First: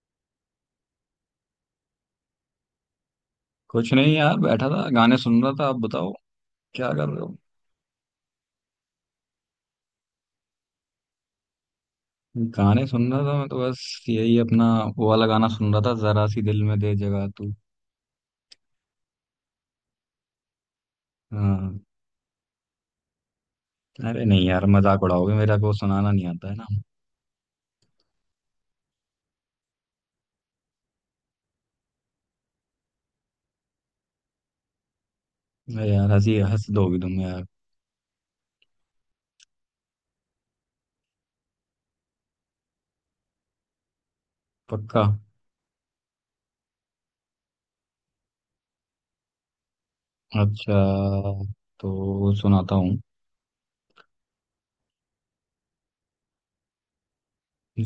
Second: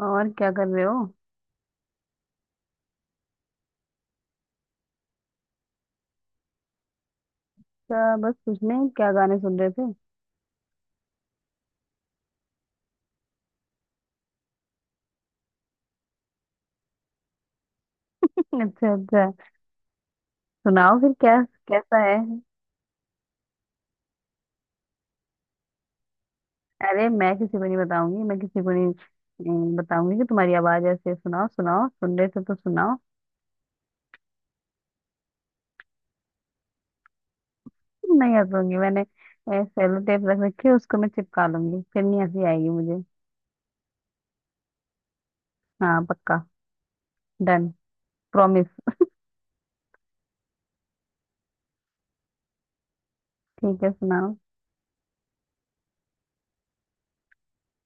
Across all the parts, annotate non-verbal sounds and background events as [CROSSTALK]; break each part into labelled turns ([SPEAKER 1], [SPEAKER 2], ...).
[SPEAKER 1] और क्या कर रहे हो?
[SPEAKER 2] कुछ नहीं यार, बैठा था, गाने सुन रहा था। आप बताओ, क्या कर रहे हो।
[SPEAKER 1] क्या, बस कुछ नहीं, क्या गाने सुन रहे थे?
[SPEAKER 2] गाने सुन रहा था मैं, तो बस यही अपना वो वाला गाना सुन रहा था, जरा सी दिल में दे जगह तू।
[SPEAKER 1] [LAUGHS] अच्छा अच्छा। सुनाओ फिर, क्या
[SPEAKER 2] हाँ।
[SPEAKER 1] कैसा है?
[SPEAKER 2] अरे नहीं यार, मजाक उड़ाओगे, मेरा को सुनाना नहीं आता है ना।
[SPEAKER 1] अरे, मैं किसी को नहीं बताऊंगी, मैं किसी को नहीं बताऊंगी कि तुम्हारी आवाज ऐसे है। सुनाओ सुनाओ, सुन रहे थे तो सुनाओ।
[SPEAKER 2] अरे यार, हंसी हंस दोगी तुम यार।
[SPEAKER 1] नहीं हंसूंगी मैंने। सेलो टेप रख रखी है उसको, मैं चिपका लूंगी, फिर नहीं हंसी आएगी मुझे।
[SPEAKER 2] पक्का।
[SPEAKER 1] हाँ पक्का। डन। प्रॉमिस।
[SPEAKER 2] अच्छा, तो सुनाता हूँ।
[SPEAKER 1] ठीक है, सुनाओ।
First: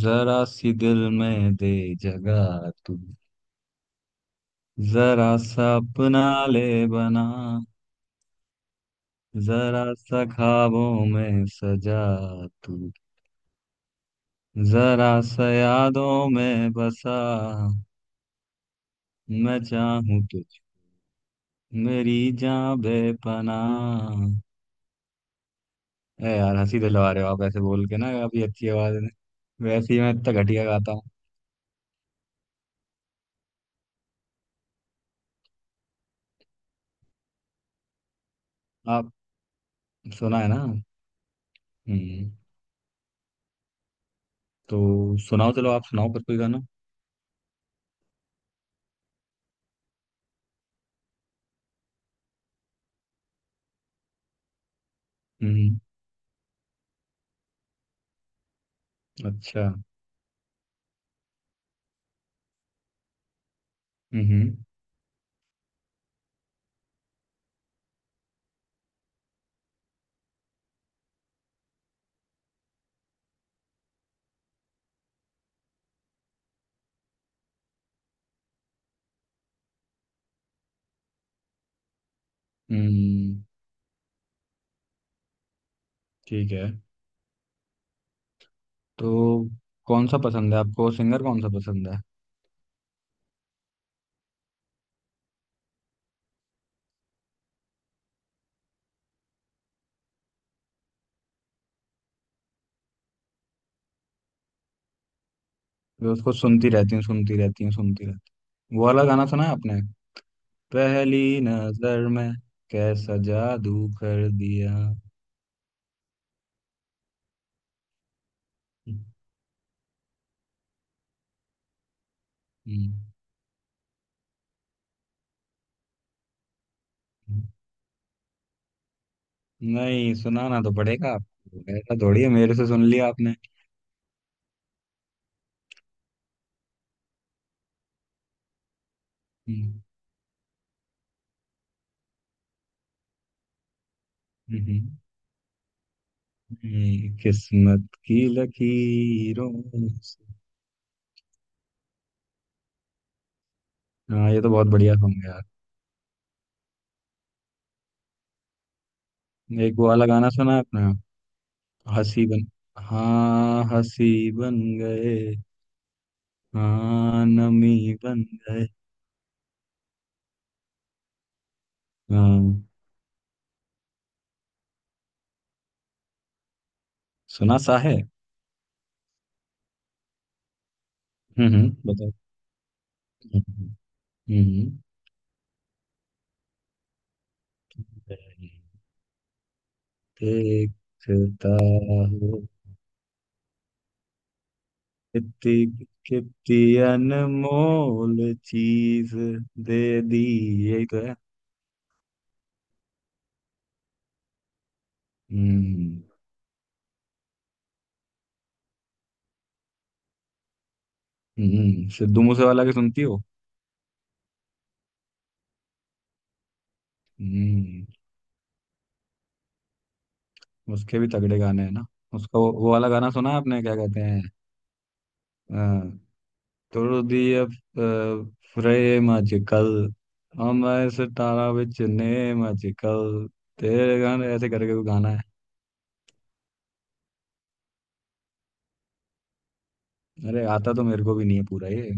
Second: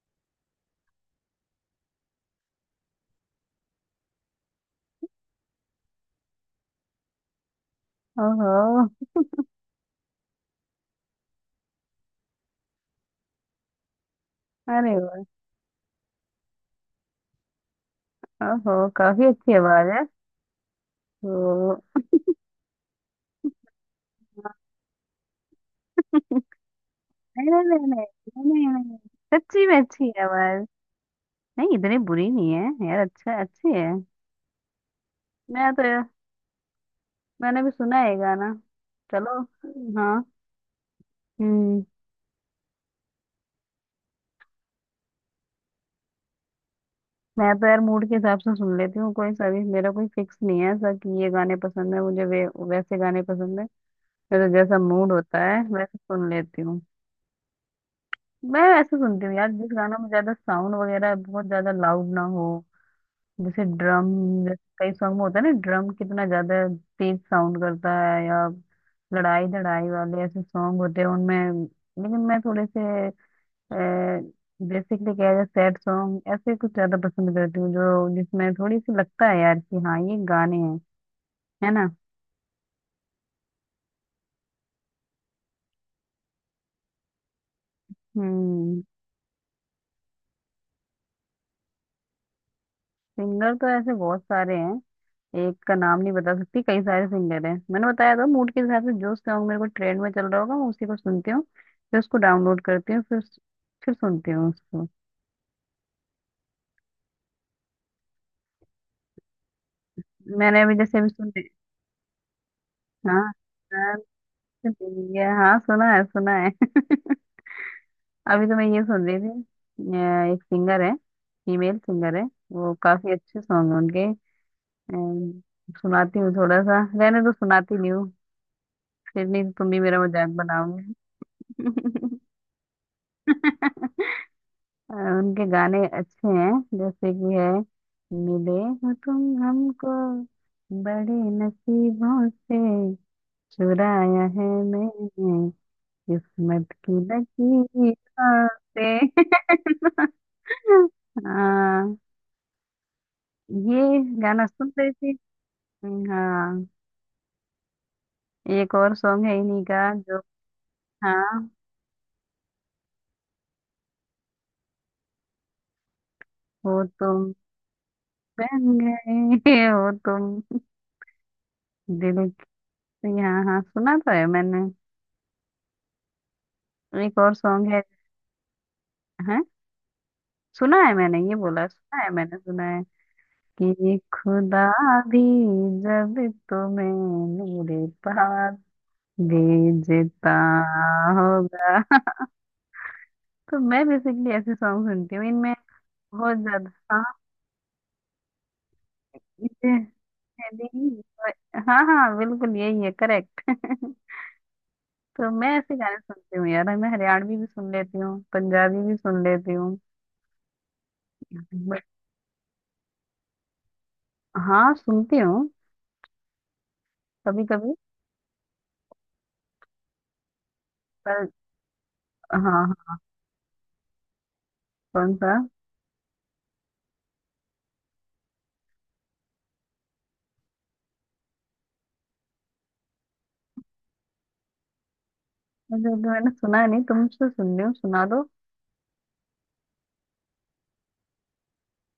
[SPEAKER 2] जरा सी दिल में दे जगह तू। जरा सा अपना ले बना।
[SPEAKER 1] ओहो।
[SPEAKER 2] जरा सा ख्वाबों में सजा तू।
[SPEAKER 1] अरे
[SPEAKER 2] जरा
[SPEAKER 1] वाह।
[SPEAKER 2] सा यादों में बसा।
[SPEAKER 1] ओहो, काफी अच्छी
[SPEAKER 2] मैं
[SPEAKER 1] आवाज है।
[SPEAKER 2] चाहूं तुझ।
[SPEAKER 1] तो
[SPEAKER 2] मेरी जान बेपनाह। ए यार, हंसी दिलवा रहे हो आप
[SPEAKER 1] नहीं
[SPEAKER 2] ऐसे
[SPEAKER 1] नहीं नहीं
[SPEAKER 2] बोल के ना, आपकी
[SPEAKER 1] नहीं नहीं
[SPEAKER 2] अच्छी
[SPEAKER 1] नहीं,
[SPEAKER 2] आवाज
[SPEAKER 1] नहीं,
[SPEAKER 2] है ना।
[SPEAKER 1] सच्ची में
[SPEAKER 2] वैसे ही
[SPEAKER 1] अच्छी
[SPEAKER 2] मैं इतना घटिया
[SPEAKER 1] आवाज,
[SPEAKER 2] गाता हूँ।
[SPEAKER 1] नहीं इतनी बुरी नहीं है यार, अच्छा अच्छी है। मैं तो यार, मैंने भी सुना है ये गाना।
[SPEAKER 2] आप
[SPEAKER 1] चलो। हाँ।
[SPEAKER 2] सुना है ना।
[SPEAKER 1] हम्म।
[SPEAKER 2] हम्म। तो सुनाओ, चलो आप सुनाओ पर कोई गाना।
[SPEAKER 1] मैं तो यार मूड के हिसाब से सुन लेती हूँ, कोई सभी मेरा कोई फिक्स नहीं है ऐसा कि ये गाने पसंद है मुझे वे वैसे गाने पसंद है। मेरा जैसा मूड होता है
[SPEAKER 2] हम्म।
[SPEAKER 1] वैसे सुन लेती हूँ। मैं ऐसे सुनती हूँ यार,
[SPEAKER 2] अच्छा।
[SPEAKER 1] जिस गाना में ज्यादा साउंड वगैरह बहुत ज्यादा लाउड ना हो। जैसे ड्रम, जैसे
[SPEAKER 2] हम्म।
[SPEAKER 1] कई सॉन्ग में होता है ना, ड्रम कितना ज्यादा तेज साउंड करता है, या लड़ाई लड़ाई वाले ऐसे सॉन्ग होते हैं उनमें। लेकिन मैं थोड़े से, बेसिकली क्या है, सैड सॉन्ग ऐसे कुछ ज्यादा पसंद करती हूँ जो जिसमें थोड़ी सी लगता है यार कि हाँ ये गाने हैं। है ना।
[SPEAKER 2] हम्म, ठीक है।
[SPEAKER 1] हम्म।
[SPEAKER 2] तो कौन सा पसंद है आपको, सिंगर कौन सा पसंद है।
[SPEAKER 1] सिंगर तो ऐसे बहुत सारे हैं, एक का नाम नहीं बता सकती, कई सारे सिंगर हैं। मैंने बताया था, मूड के हिसाब से जो सॉन्ग मेरे को ट्रेंड में चल रहा होगा मैं उसी को सुनती हूँ, फिर उसको डाउनलोड करती हूँ, फिर सुनती हूँ उसको।
[SPEAKER 2] मैं उसको सुनती रहती हूँ, सुनती रहती हूँ, सुनती रहती हूँ। वो वाला गाना सुना है आपने,
[SPEAKER 1] मैंने अभी जैसे अभी
[SPEAKER 2] पहली
[SPEAKER 1] सुने।
[SPEAKER 2] नजर में कैसा
[SPEAKER 1] हाँ
[SPEAKER 2] जादू
[SPEAKER 1] हाँ।
[SPEAKER 2] कर दिया।
[SPEAKER 1] सुनी है, हाँ, सुना है सुना है। [LAUGHS] अभी तो मैं ये सुन रही थी। एक सिंगर है, फीमेल सिंगर है, वो
[SPEAKER 2] हम्म,
[SPEAKER 1] काफी अच्छे सॉन्ग है उनके। अम, सुनाती हूँ थोड़ा सा, रहने तो सुनाती नहीं हूँ, फिर नहीं तो तुम भी मेरा
[SPEAKER 2] नहीं सुनाना तो
[SPEAKER 1] मजाक
[SPEAKER 2] पड़ेगा आपको, ऐसा
[SPEAKER 1] बनाओगे।
[SPEAKER 2] थोड़ी है मेरे से सुन लिया आपने।
[SPEAKER 1] [LAUGHS] उनके गाने अच्छे हैं, जैसे कि है, मिले हो तुम
[SPEAKER 2] हम्म।
[SPEAKER 1] हमको बड़े नसीबों से, चुराया है
[SPEAKER 2] हम्म,
[SPEAKER 1] मैंने किस्मत की
[SPEAKER 2] किस्मत
[SPEAKER 1] लकीरों
[SPEAKER 2] की
[SPEAKER 1] से।
[SPEAKER 2] लकीरों
[SPEAKER 1] [LAUGHS]
[SPEAKER 2] से।
[SPEAKER 1] हाँ ये
[SPEAKER 2] हाँ, ये
[SPEAKER 1] गाना
[SPEAKER 2] तो बहुत
[SPEAKER 1] सुन रही
[SPEAKER 2] बढ़िया
[SPEAKER 1] थी।
[SPEAKER 2] सॉन्ग है यार।
[SPEAKER 1] हाँ, एक और सॉन्ग है इन्हीं
[SPEAKER 2] एक वो
[SPEAKER 1] का
[SPEAKER 2] वाला
[SPEAKER 1] जो,
[SPEAKER 2] गाना सुना है आपने।
[SPEAKER 1] हाँ,
[SPEAKER 2] हंसी बन। हाँ हंसी बन गए।
[SPEAKER 1] हो
[SPEAKER 2] हाँ
[SPEAKER 1] तुम
[SPEAKER 2] नमी बन गए।
[SPEAKER 1] बन गए हो तुम दिल
[SPEAKER 2] हाँ।
[SPEAKER 1] की- हाँ हाँ सुना तो है मैंने। एक और
[SPEAKER 2] सुना सा
[SPEAKER 1] सॉन्ग
[SPEAKER 2] है।
[SPEAKER 1] है, सुना है मैंने, ये बोला
[SPEAKER 2] हम्म,
[SPEAKER 1] सुना है
[SPEAKER 2] बताओ।
[SPEAKER 1] मैंने, सुना है
[SPEAKER 2] हम्म।
[SPEAKER 1] कि खुदा
[SPEAKER 2] हम्म।
[SPEAKER 1] भी जब तुम्हें मेरे पास
[SPEAKER 2] हम्म।
[SPEAKER 1] भेजता
[SPEAKER 2] देखता
[SPEAKER 1] होगा।
[SPEAKER 2] हूँ।
[SPEAKER 1] [LAUGHS] तो मैं बेसिकली ऐसे सॉन्ग सुनती हूँ, इनमें
[SPEAKER 2] कितनी
[SPEAKER 1] बहुत
[SPEAKER 2] कितनी
[SPEAKER 1] ज्यादा, हाँ
[SPEAKER 2] अनमोल चीज
[SPEAKER 1] इसे
[SPEAKER 2] दे दी। ये
[SPEAKER 1] मेरी-
[SPEAKER 2] तो है।
[SPEAKER 1] हाँ हाँ बिल्कुल यही है, करेक्ट। [LAUGHS] तो मैं ऐसे गाने
[SPEAKER 2] हम्म।
[SPEAKER 1] सुनती हूँ यार, मैं हरियाणवी भी सुन लेती हूँ, पंजाबी भी सुन लेती हूँ। बट
[SPEAKER 2] हम्म, सिद्धू मूसे वाला की सुनती हो।
[SPEAKER 1] हाँ सुनती हूँ, कभी कभी,
[SPEAKER 2] हम्म। उसके भी
[SPEAKER 1] पर
[SPEAKER 2] तगड़े गाने हैं ना। उसका
[SPEAKER 1] हाँ
[SPEAKER 2] वो वाला
[SPEAKER 1] हाँ,
[SPEAKER 2] गाना सुना है आपने, क्या कहते हैं।
[SPEAKER 1] कौन सा
[SPEAKER 2] अ, तोड़ दी अब फ्रेम अजकल। हम ऐसे तारा विच नेम अजकल। तेरे गाने ऐसे करके कोई गाना है।
[SPEAKER 1] मुझे तो, मैंने सुना नहीं, तुमसे सुन रही हूँ, सुना दो
[SPEAKER 2] अरे आता तो मेरे को भी नहीं है पूरा ये।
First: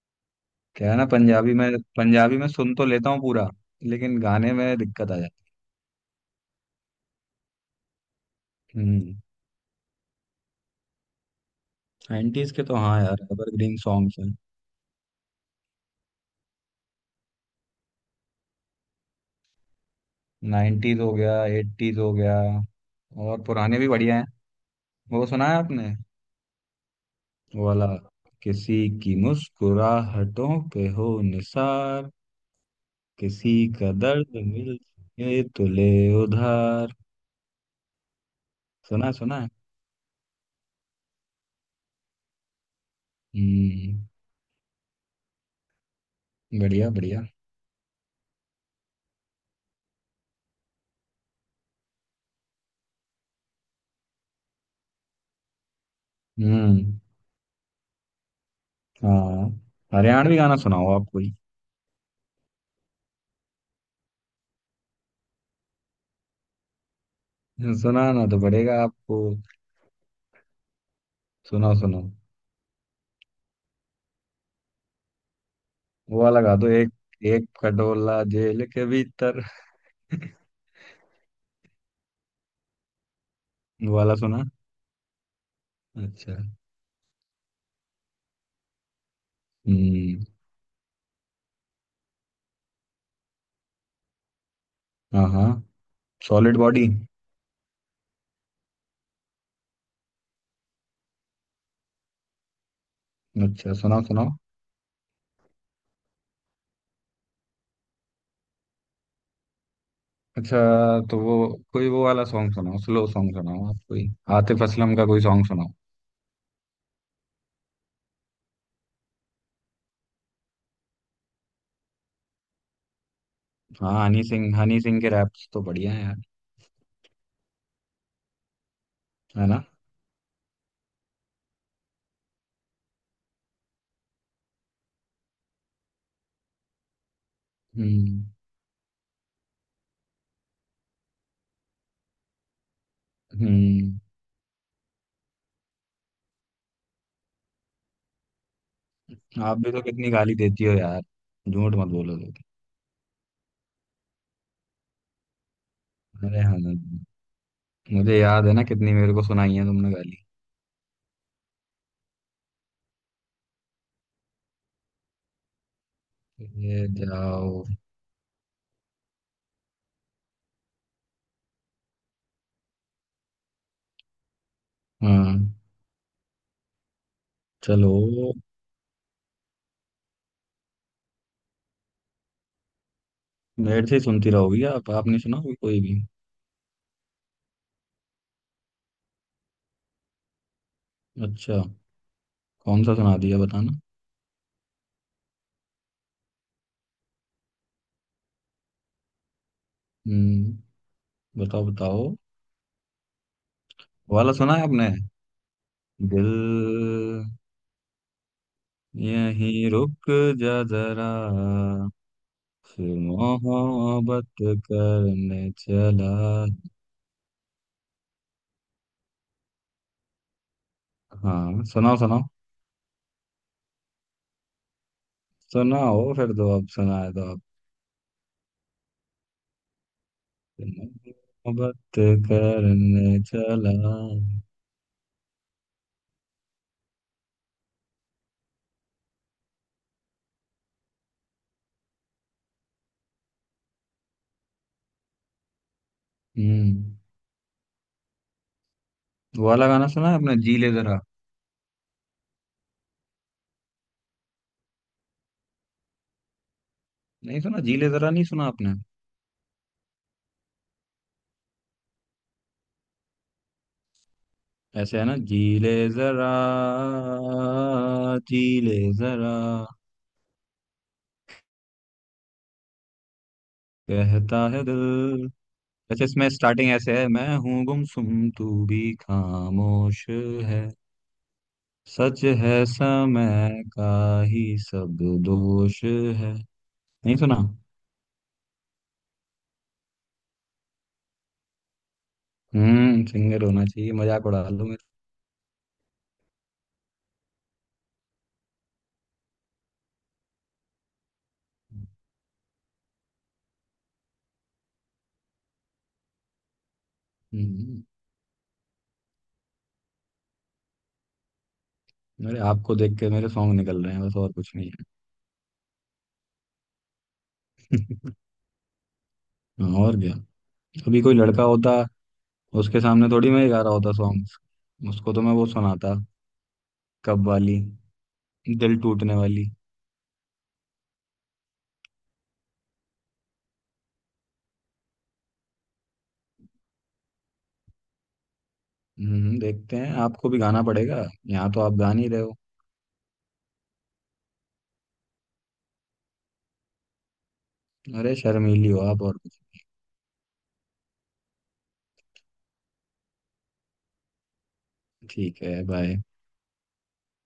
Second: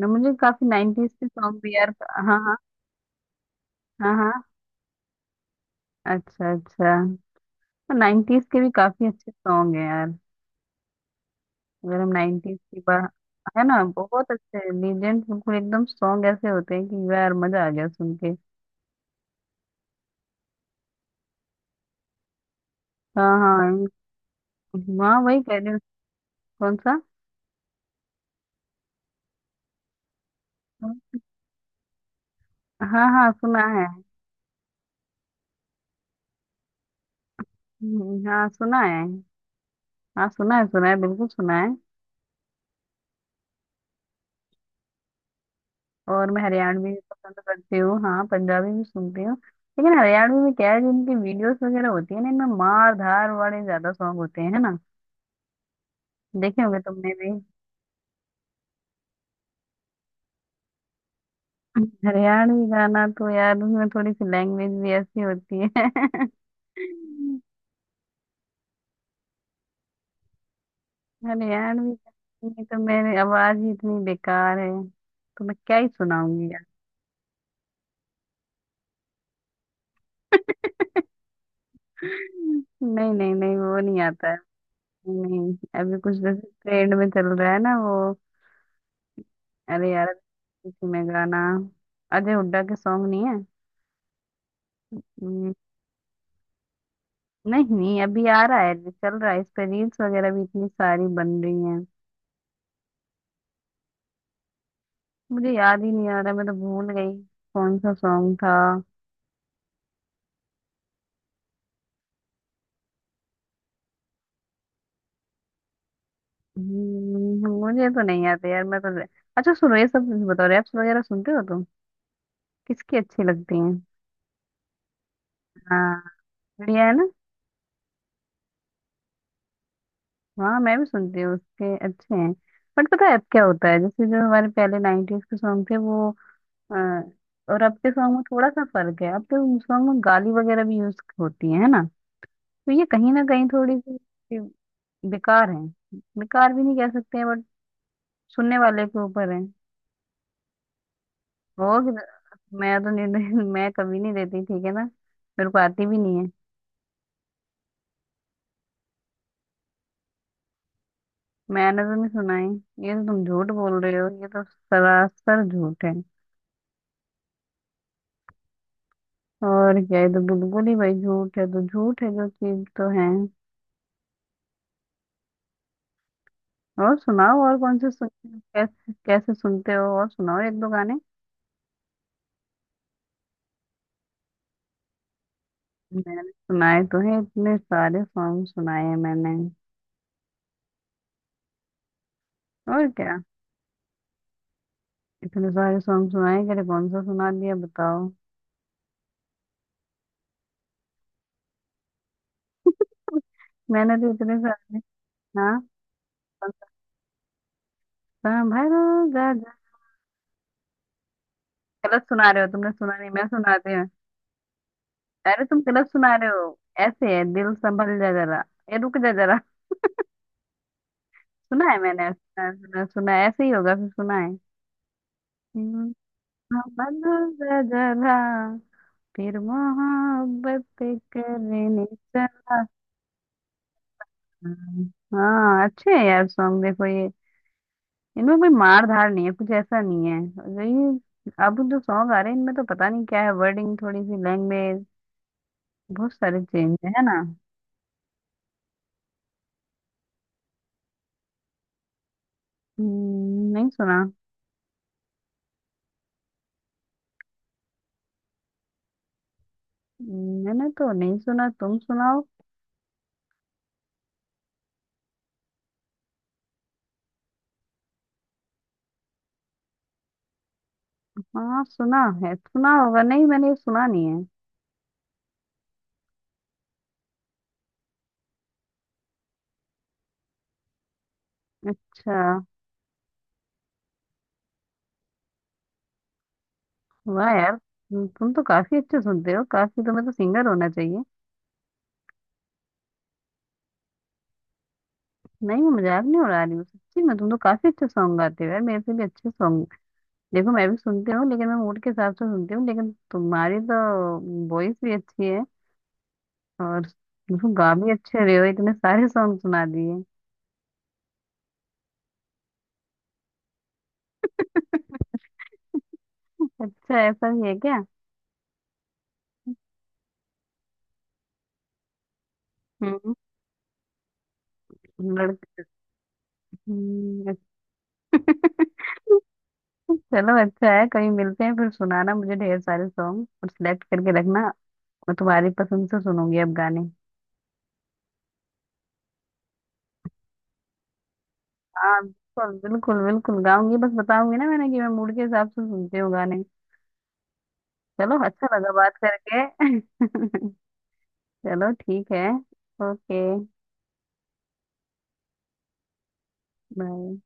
[SPEAKER 1] न। मुझे काफी
[SPEAKER 2] क्या है ना,
[SPEAKER 1] नाइनटीज के
[SPEAKER 2] पंजाबी
[SPEAKER 1] सॉन्ग भी
[SPEAKER 2] में।
[SPEAKER 1] यार,
[SPEAKER 2] पंजाबी
[SPEAKER 1] हाँ
[SPEAKER 2] में
[SPEAKER 1] हाँ,
[SPEAKER 2] सुन तो लेता हूँ पूरा।
[SPEAKER 1] हाँ
[SPEAKER 2] लेकिन
[SPEAKER 1] हाँ,
[SPEAKER 2] गाने में दिक्कत आ जाती
[SPEAKER 1] अच्छा अच्छा। नाइनटीज के भी
[SPEAKER 2] है।
[SPEAKER 1] काफी
[SPEAKER 2] हम्म।
[SPEAKER 1] अच्छे सॉन्ग हैं यार, अगर हम
[SPEAKER 2] 90s
[SPEAKER 1] नाइनटीज
[SPEAKER 2] के तो
[SPEAKER 1] की
[SPEAKER 2] हाँ
[SPEAKER 1] बात,
[SPEAKER 2] यार,
[SPEAKER 1] है
[SPEAKER 2] एवरग्रीन
[SPEAKER 1] ना,
[SPEAKER 2] सॉन्ग्स
[SPEAKER 1] बहुत
[SPEAKER 2] हैं।
[SPEAKER 1] अच्छे लीजेंड, बिल्कुल एकदम सॉन्ग ऐसे होते हैं कि यार मजा आ गया सुन के।
[SPEAKER 2] 90s हो गया, 80s हो गया,
[SPEAKER 1] हाँ
[SPEAKER 2] और
[SPEAKER 1] हाँ।
[SPEAKER 2] पुराने भी बढ़िया हैं।
[SPEAKER 1] इन- हाँ
[SPEAKER 2] वो
[SPEAKER 1] वही
[SPEAKER 2] सुना है
[SPEAKER 1] कह रही हूँ।
[SPEAKER 2] आपने,
[SPEAKER 1] कौन सा?
[SPEAKER 2] वो वाला, किसी की मुस्कुराहटों पे हो निसार।
[SPEAKER 1] हाँ हाँ
[SPEAKER 2] किसी
[SPEAKER 1] सुना है।
[SPEAKER 2] का दर्द मिल ये तो ले उधार।
[SPEAKER 1] हाँ सुना है,
[SPEAKER 2] सुना है सुना है।
[SPEAKER 1] हाँ सुना है बिल्कुल सुना है।
[SPEAKER 2] हम्म।
[SPEAKER 1] और मैं हरियाणवी
[SPEAKER 2] बढ़िया
[SPEAKER 1] भी
[SPEAKER 2] बढ़िया।
[SPEAKER 1] पसंद करती हूँ, हाँ पंजाबी भी सुनती हूँ। लेकिन हरियाणवी में क्या है, जिनकी वीडियोस वगैरह होती है ना, इनमें मार धार वाले ज्यादा सॉन्ग होते हैं। है ना, देखे होंगे
[SPEAKER 2] हम्म।
[SPEAKER 1] तुमने भी।
[SPEAKER 2] हाँ, हरियाणवी गाना सुनाओ आप कोई।
[SPEAKER 1] [LAUGHS] हरियाणवी गाना तो यार, उसमें थोड़ी सी लैंग्वेज भी ऐसी होती है। [LAUGHS]
[SPEAKER 2] सुनाना तो पड़ेगा आपको। सुनो
[SPEAKER 1] हरियाणवी
[SPEAKER 2] सुनो,
[SPEAKER 1] गाने में तो मेरी आवाज ही इतनी बेकार है, तो मैं क्या ही
[SPEAKER 2] वो वाला
[SPEAKER 1] सुनाऊंगी
[SPEAKER 2] गा
[SPEAKER 1] यार।
[SPEAKER 2] दो एक, एक खटोला जेल के भीतर।
[SPEAKER 1] नहीं नहीं नहीं, वो
[SPEAKER 2] वो
[SPEAKER 1] नहीं
[SPEAKER 2] वाला
[SPEAKER 1] आता है।
[SPEAKER 2] सुना।
[SPEAKER 1] नहीं, अभी कुछ
[SPEAKER 2] अच्छा।
[SPEAKER 1] जैसे ट्रेंड में चल रहा है ना वो। अरे यार,
[SPEAKER 2] हम्म।
[SPEAKER 1] किसी में गाना, अजय हुड्डा के सॉन्ग नहीं है?
[SPEAKER 2] हाँ हाँ,
[SPEAKER 1] हम्म,
[SPEAKER 2] सॉलिड बॉडी।
[SPEAKER 1] नहीं नहीं, अभी आ रहा है, चल रहा है, इस पे रील्स वगैरह भी इतनी सारी बन रही हैं।
[SPEAKER 2] अच्छा सुनाओ सुनाओ।
[SPEAKER 1] मुझे याद ही नहीं आ रहा, मैं तो भूल गई कौन सा सॉन्ग था।
[SPEAKER 2] अच्छा, तो वो कोई वो वाला सॉन्ग सुनाओ, स्लो सॉन्ग सुनाओ आप कोई। आतिफ असलम का कोई सॉन्ग सुनाओ।
[SPEAKER 1] मुझे तो नहीं आता यार, मैं तो अच्छा सुनो, ये सब बताओ, रैप्स वगैरह सुनते हो तुम? किसकी अच्छी लगती हैं?
[SPEAKER 2] हाँ, हनी सिंह, हनी सिंह के रैप्स तो बढ़िया
[SPEAKER 1] हाँ
[SPEAKER 2] है यार।
[SPEAKER 1] बढ़िया है ना।
[SPEAKER 2] है ना।
[SPEAKER 1] हाँ मैं भी सुनती हूँ, उसके अच्छे हैं। बट पता है अब क्या होता है, जैसे जो हमारे पहले नाइनटीज के सॉन्ग थे वो, हाँ, और अब के सॉन्ग में
[SPEAKER 2] हम्म।
[SPEAKER 1] थोड़ा सा फर्क है, अब के सॉन्ग में गाली वगैरह भी यूज होती है ना। तो ये कहीं ना कहीं थोड़ी सी
[SPEAKER 2] हम्म।
[SPEAKER 1] सी बेकार है। बेकार भी नहीं कह सकते हैं बट, सुनने वाले के ऊपर है।
[SPEAKER 2] आप भी तो कितनी गाली देती हो यार,
[SPEAKER 1] वो
[SPEAKER 2] झूठ मत
[SPEAKER 1] कि-
[SPEAKER 2] बोलो तो।
[SPEAKER 1] मैं तो नहीं [LAUGHS] नहीं- मैं कभी नहीं देती, ठीक है ना। मेरे को आती भी नहीं है।
[SPEAKER 2] अरे हाँ, मुझे याद है ना, कितनी मेरे को सुनाई है तुमने गाली।
[SPEAKER 1] मैंने तो नहीं सुना है, ये तो तुम झूठ बोल रहे हो, ये तो सरासर झूठ है।
[SPEAKER 2] ये जाओ।
[SPEAKER 1] और क्या, ये तो बिल्कुल ही भाई झूठ है, तो झूठ है जो चीज तो है।
[SPEAKER 2] हाँ।
[SPEAKER 1] और सुनाओ और, कौन से
[SPEAKER 2] चलो।
[SPEAKER 1] सुन, कैसे कैसे सुनते हो, और सुनाओ एक दो गाने।
[SPEAKER 2] मेरे से ही सुनती रहोगी आप, आपने सुना होगी कोई भी।
[SPEAKER 1] मैंने सुनाए तो हैं, इतने सारे सॉन्ग सुनाए हैं मैंने।
[SPEAKER 2] अच्छा, कौन
[SPEAKER 1] और
[SPEAKER 2] सा सुना
[SPEAKER 1] क्या,
[SPEAKER 2] दिया बताना।
[SPEAKER 1] इतने सारे सॉन्ग सुनाए कि, अरे कौन सा सुना दिया बताओ।
[SPEAKER 2] हम्म, बताओ बताओ।
[SPEAKER 1] मैंने तो
[SPEAKER 2] वो वाला
[SPEAKER 1] इतने
[SPEAKER 2] सुना है
[SPEAKER 1] सारे।
[SPEAKER 2] आपने,
[SPEAKER 1] हाँ,
[SPEAKER 2] दिल,
[SPEAKER 1] संभरो गाजा,
[SPEAKER 2] यहीं रुक जा जरा,
[SPEAKER 1] गलत सुना रहे हो, तुमने
[SPEAKER 2] फिर
[SPEAKER 1] सुना नहीं, मैं सुनाती हूँ।
[SPEAKER 2] मोहब्बत
[SPEAKER 1] अरे
[SPEAKER 2] करने
[SPEAKER 1] तुम गलत
[SPEAKER 2] चला।
[SPEAKER 1] सुना रहे हो, ऐसे है, दिल संभल जा जरा, ये रुक जा जरा।
[SPEAKER 2] हाँ
[SPEAKER 1] सुना है
[SPEAKER 2] सुनाओ
[SPEAKER 1] मैंने,
[SPEAKER 2] सुनाओ।
[SPEAKER 1] सुना सुना सुना है, ऐसे ही होगा फिर, सुना है। दिल
[SPEAKER 2] सुनाओ फिर दो अब
[SPEAKER 1] संभल
[SPEAKER 2] सुनाए तो आप।
[SPEAKER 1] जा जरा, फिर मोहब्बत
[SPEAKER 2] मोहब्बत
[SPEAKER 1] करने चला था।
[SPEAKER 2] करने चला।
[SPEAKER 1] हाँ अच्छे है यार सॉन्ग, देखो ये, इनमें कोई मार धार नहीं है, कुछ ऐसा नहीं है। जो ये अब जो सॉन्ग आ रहे हैं इनमें तो पता नहीं क्या है, वर्डिंग थोड़ी सी लैंग्वेज बहुत सारे चेंज
[SPEAKER 2] हम्म।
[SPEAKER 1] है ना।
[SPEAKER 2] वो वाला गाना सुना है आपने, जी ले जरा।
[SPEAKER 1] नहीं सुना।
[SPEAKER 2] नहीं सुना जी ले जरा, नहीं सुना आपने।
[SPEAKER 1] मैंने तो नहीं सुना, तुम सुनाओ।
[SPEAKER 2] ऐसे है ना, जी ले जरा, जी ले जरा,
[SPEAKER 1] हाँ सुना है, सुना होगा, नहीं मैंने ये सुना नहीं है।
[SPEAKER 2] कहता है दिल। ऐसे इसमें स्टार्टिंग ऐसे है, मैं हूँ गुमसुम तू भी खामोश है।
[SPEAKER 1] अच्छा।
[SPEAKER 2] सच है समय का ही सब दोष है। नहीं
[SPEAKER 1] वाह
[SPEAKER 2] सुना।
[SPEAKER 1] यार, तुम तो काफी अच्छे सुनते हो, काफी, तुम्हें तो सिंगर होना चाहिए।
[SPEAKER 2] हम्म, सिंगर होना चाहिए, मजाक उड़ा लो मेरे।
[SPEAKER 1] नहीं मैं मजाक नहीं उड़ा रही हूँ, सच्ची में तुम तो काफी अच्छे सॉन्ग गाते हो यार, मेरे से भी अच्छे सॉन्ग। देखो मैं भी सुनती हूँ, लेकिन मैं मूड के हिसाब से सुनती हूँ, लेकिन तुम्हारी तो वॉइस भी अच्छी है, और तुम गा
[SPEAKER 2] हम्म,
[SPEAKER 1] भी अच्छे रहे हो, इतने सारे सॉन्ग सुना दिए।
[SPEAKER 2] मेरे आपको देख के मेरे सॉन्ग निकल रहे हैं बस, और कुछ नहीं।
[SPEAKER 1] अच्छा ऐसा भी है क्या?
[SPEAKER 2] है [LAUGHS] और क्या, अभी कोई लड़का होता, उसके सामने
[SPEAKER 1] हम्म।
[SPEAKER 2] थोड़ी मैं ही गा रहा होता सॉन्ग्स। उसको तो मैं वो
[SPEAKER 1] लड़के?
[SPEAKER 2] सुनाता, कब
[SPEAKER 1] अच्छा।
[SPEAKER 2] वाली, दिल टूटने वाली।
[SPEAKER 1] [LAUGHS] चलो अच्छा है, कहीं मिलते हैं फिर, सुनाना मुझे ढेर सारे सॉन्ग और सिलेक्ट करके रखना, और तुम्हारी पसंद से सुनूंगी अब गाने।
[SPEAKER 2] देखते हैं, आपको भी गाना पड़ेगा। यहाँ तो आप गा
[SPEAKER 1] हाँ
[SPEAKER 2] नहीं रहे हो।
[SPEAKER 1] बिल्कुल बिल्कुल बिल्कुल गाऊंगी, बस बताऊंगी ना मैंने कि मैं मूड के हिसाब से सुनती हूँ गाने।
[SPEAKER 2] अरे
[SPEAKER 1] चलो अच्छा
[SPEAKER 2] शर्मीली
[SPEAKER 1] लगा
[SPEAKER 2] हो
[SPEAKER 1] बात
[SPEAKER 2] आप, और कुछ।
[SPEAKER 1] करके। [LAUGHS] चलो ठीक है। ओके।
[SPEAKER 2] ठीक है, बाय।
[SPEAKER 1] बाय।